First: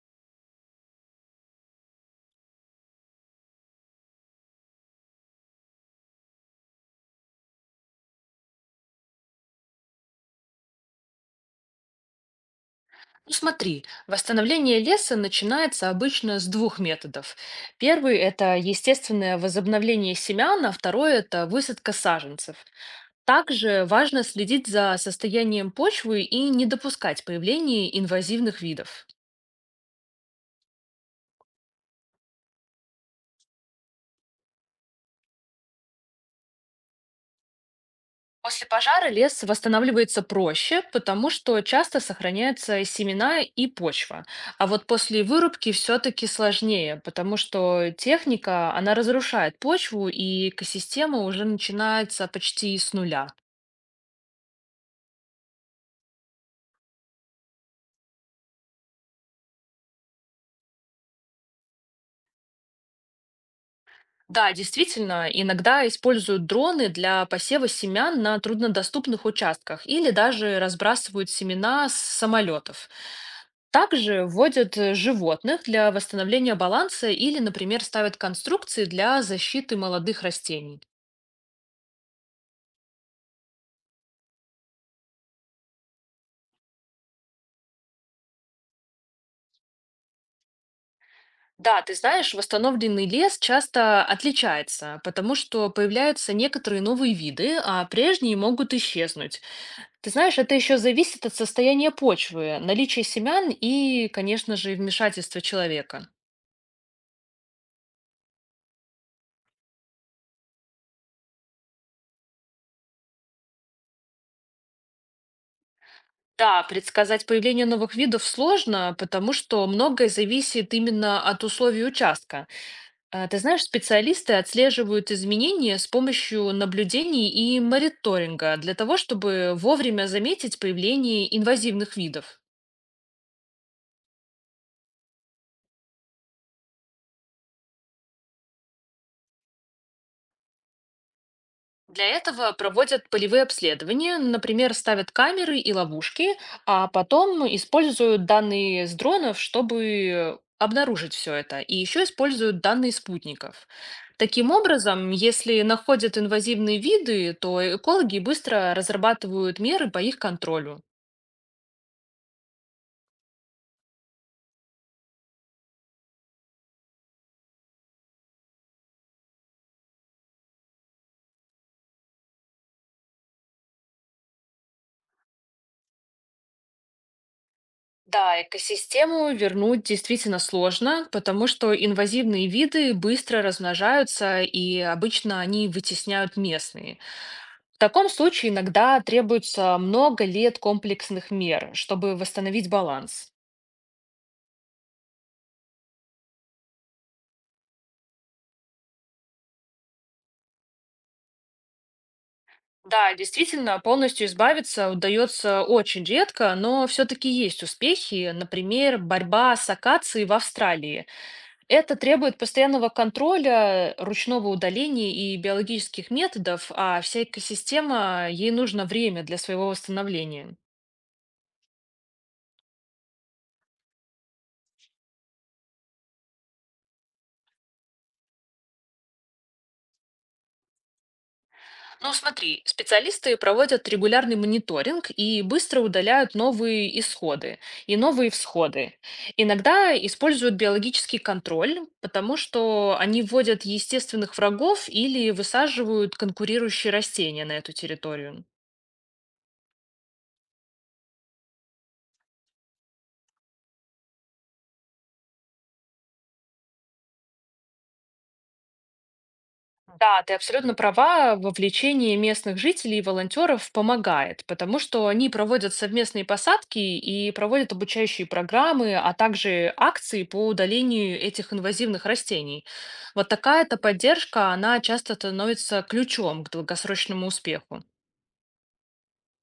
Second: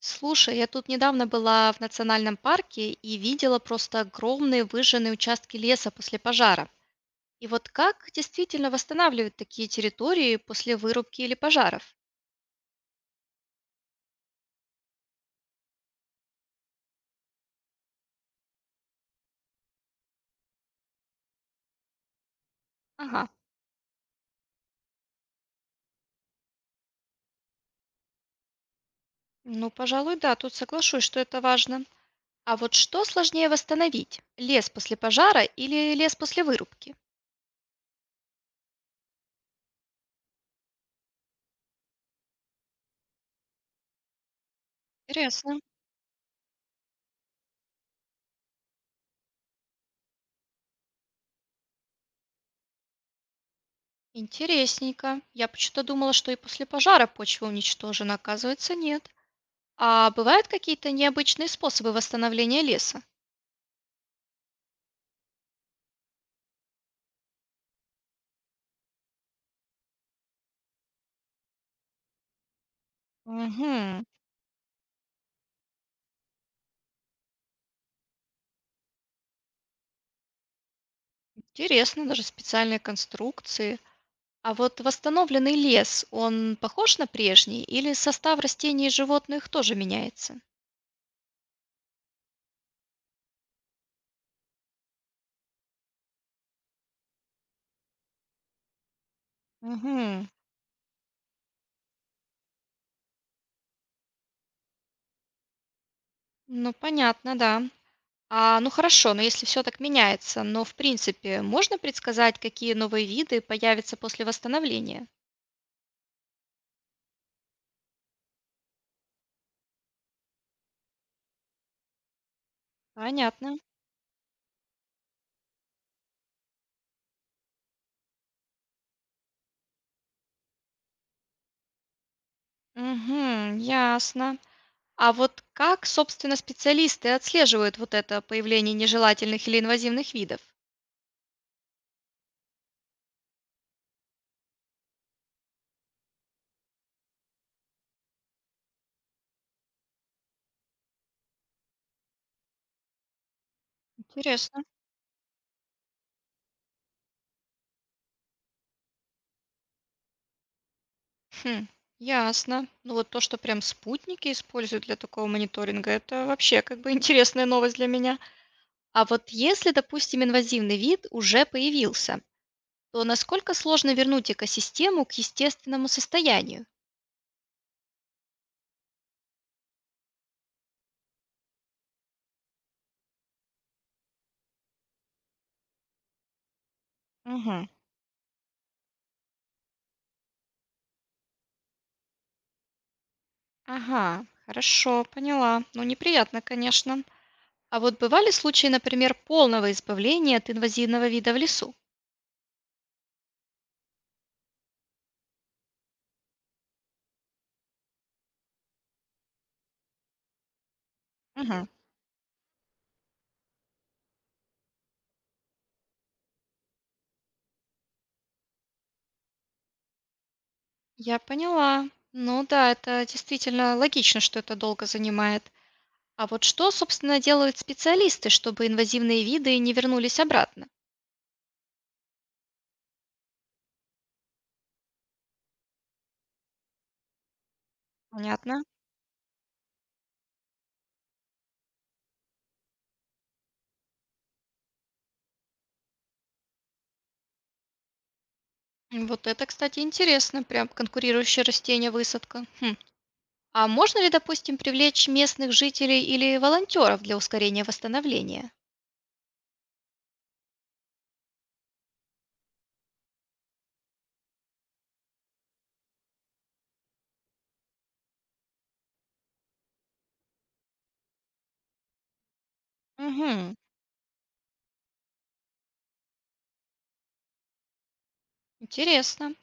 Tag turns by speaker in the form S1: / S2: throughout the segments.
S1: Слушай, я тут недавно была в национальном парке и видела просто огромные выжженные участки леса после пожара. И вот как действительно восстанавливают такие территории после вырубки или пожаров?
S2: Ну смотри, восстановление леса начинается обычно с двух методов. Первый– это естественное возобновление семян, а второй– это высадка саженцев.
S1: Ага,
S2: Также важно следить за состоянием почвы и не допускать появления инвазивных видов.
S1: ну, пожалуй, да, тут соглашусь, что это важно. А вот что сложнее восстановить? Лес после пожара или лес после вырубки?
S2: После пожара лес восстанавливается проще, потому что часто сохраняются семена и почва. А вот после
S1: Интересно.
S2: вырубки все-таки сложнее, потому что техника, она разрушает почву, и экосистема уже начинается почти с нуля.
S1: Интересненько. Я почему-то думала, что и после пожара почва уничтожена, оказывается, нет. А бывают какие-то необычные способы восстановления леса?
S2: Да, действительно, иногда используют дроны для посева семян на труднодоступных участках или даже разбрасывают семена с самолетов.
S1: Мгм.
S2: Также вводят животных для восстановления баланса или, например, ставят конструкции для защиты молодых растений.
S1: Интересно, даже специальные конструкции. А вот восстановленный лес, он похож на прежний или состав растений и животных тоже меняется?
S2: Да, ты знаешь, восстановленный лес часто отличается, потому что появляются некоторые новые виды, а прежние могут исчезнуть. Ты
S1: Мгм.
S2: знаешь, это еще зависит от состояния почвы, наличия семян и, конечно же, вмешательства человека.
S1: Ну, понятно, да. А, ну хорошо, но если все так меняется, но в принципе можно предсказать, какие новые виды появятся после восстановления?
S2: Да, предсказать появление новых видов сложно, потому что многое зависит именно от условий участка. Ты
S1: Понятно.
S2: знаешь, специалисты отслеживают изменения с помощью наблюдений и мониторинга для того, чтобы вовремя заметить появление инвазивных видов.
S1: Угу, ясно. А вот как, собственно, специалисты отслеживают вот это появление нежелательных или инвазивных видов?
S2: Для этого проводят полевые обследования, например, ставят камеры и ловушки, а потом используют данные с дронов, чтобы обнаружить все это, и еще используют данные спутников. Таким
S1: Интересно.
S2: образом, если находят инвазивные виды, то экологи быстро разрабатывают меры по их контролю.
S1: Хм, ясно. Ну вот то, что прям спутники используют для такого мониторинга, это вообще как бы интересная новость для меня. А вот если, допустим, инвазивный вид уже появился, то насколько сложно вернуть экосистему к естественному состоянию?
S2: Да, экосистему вернуть действительно сложно, потому что инвазивные виды быстро размножаются, и обычно они вытесняют местные.
S1: Мгм.
S2: В таком случае иногда требуется много лет комплексных мер, чтобы восстановить баланс.
S1: Ага, хорошо, поняла. Ну, неприятно, конечно. А вот бывали случаи, например, полного избавления от инвазивного вида в лесу?
S2: Да, действительно, полностью избавиться удается очень редко, но все-таки есть успехи. Например, борьба с акацией в Австралии.
S1: Мгм.
S2: Это требует постоянного контроля, ручного удаления и биологических методов, а вся экосистема, ей нужно время для своего восстановления.
S1: Я поняла. Ну да, это действительно логично, что это долго занимает. А вот что, собственно, делают специалисты, чтобы инвазивные виды не вернулись обратно?
S2: Ну, смотри, специалисты проводят регулярный мониторинг и быстро удаляют новые исходы и новые
S1: Понятно.
S2: всходы. Иногда используют биологический контроль, потому что они вводят естественных врагов или высаживают конкурирующие растения на эту территорию.
S1: М, вот это, кстати, интересно, прям конкурирующее растение высадка. Хм. А можно ли, допустим, привлечь местных жителей или волонтеров для ускорения восстановления?
S2: Да, ты абсолютно права, вовлечение местных жителей и волонтеров помогает, потому что они проводят совместные посадки и проводят обучающие программы, а также акции по удалению этих инвазивных растений. Вот
S1: Мгм.
S2: такая-то поддержка, она часто становится ключом к долгосрочному успеху.
S1: Интересно.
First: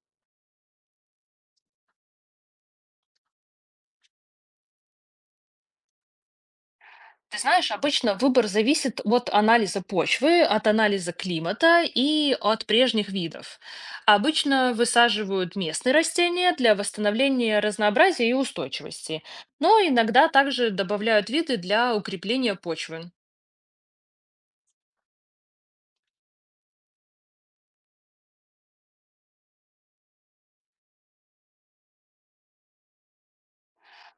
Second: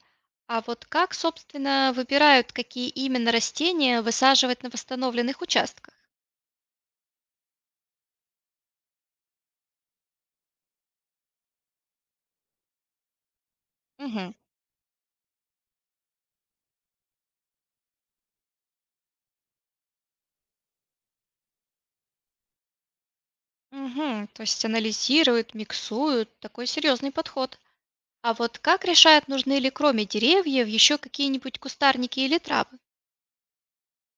S1: А вот как, собственно, выбирают, какие именно растения высаживать на восстановленных участках?
S2: Ты знаешь, обычно выбор зависит от анализа почвы, от анализа климата и от прежних видов.
S1: Мгм.
S2: Обычно высаживают местные растения для восстановления разнообразия и устойчивости, но иногда также добавляют виды для укрепления почвы.
S1: Мгм. То есть анализируют, миксуют. Такой серьезный подход. А вот как решают, нужны ли кроме деревьев еще какие-нибудь кустарники или травы?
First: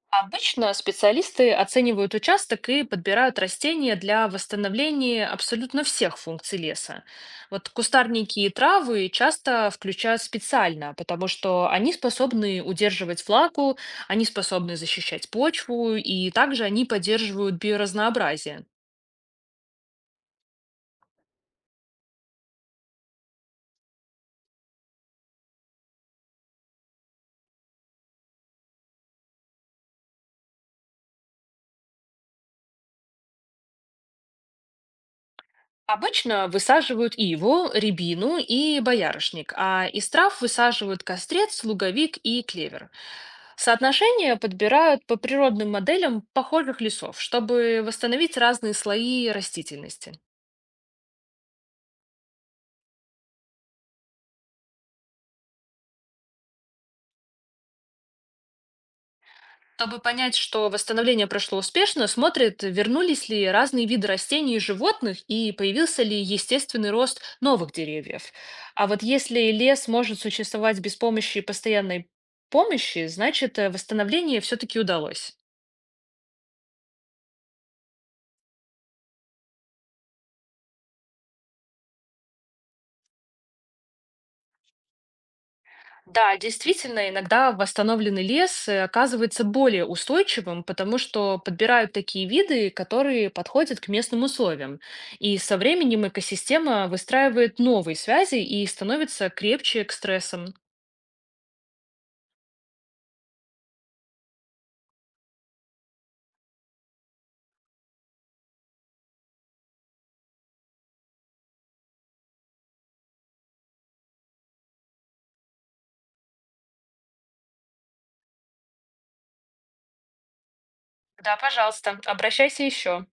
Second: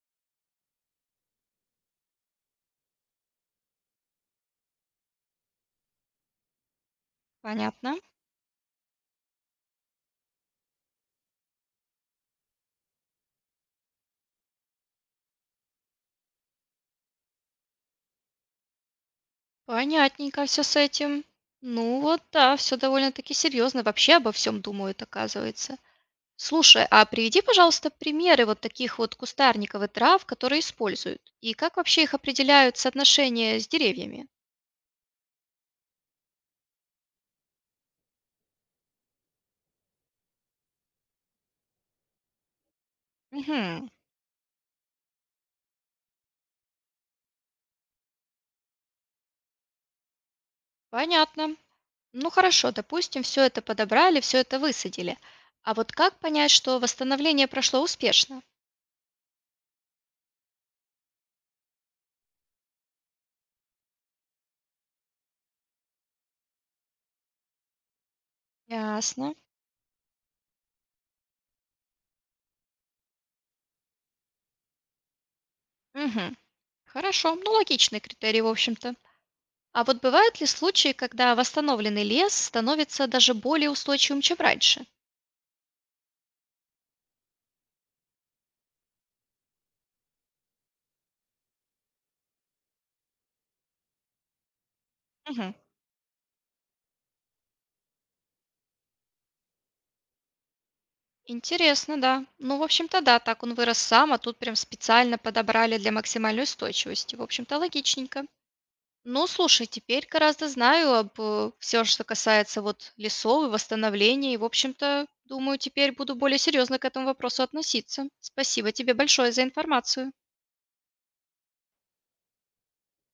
S2: Обычно специалисты оценивают участок и подбирают растения для восстановления абсолютно всех функций леса. Вот
S1: Понятно.
S2: кустарники и травы часто включают специально, потому что они способны удерживать влагу, они способны защищать почву и также они поддерживают биоразнообразие.
S1: Понятненько все с этим. Ну вот, да, все довольно-таки серьезно. Вообще обо всем думают, оказывается. Слушай, а приведи, пожалуйста, примеры вот таких вот кустарников и трав, которые используют. И как вообще их определяют соотношение с деревьями?
S2: Обычно высаживают иву, рябину и боярышник, а из трав высаживают кострец, луговик и клевер.
S1: Угу,
S2: Соотношения подбирают по природным моделям похожих лесов, чтобы восстановить разные слои растительности.
S1: понятно. Ну хорошо, допустим, все это подобрали, все это высадили. А вот как понять, что восстановление прошло успешно?
S2: Чтобы понять, что восстановление прошло успешно, смотрят, вернулись ли разные виды растений и животных и появился ли естественный рост новых деревьев. А вот
S1: Ясно.
S2: если лес может существовать без помощи постоянной помощи, значит восстановление все-таки удалось.
S1: Мгм. Хорошо, ну логичный критерий, в общем-то. А вот бывают ли случаи, когда восстановленный лес становится даже более устойчивым, чем раньше?
S2: Да, действительно, иногда восстановленный лес оказывается более устойчивым, потому что подбирают такие виды, которые подходят к местным условиям. И
S1: Мгм.
S2: со временем экосистема выстраивает новые связи и становится крепче к стрессам.
S1: Интересно, да. Ну, в общем-то, да, так он вырос сам, а тут прям специально подобрали для максимальной устойчивости. В общем-то, логичненько. Ну, слушай, теперь гораздо знаю об все, что касается вот лесов и восстановления. И, в общем-то, думаю, теперь буду более серьезно к этому вопросу относиться. Спасибо тебе большое за информацию.
S2: Да, пожалуйста, обращайся еще.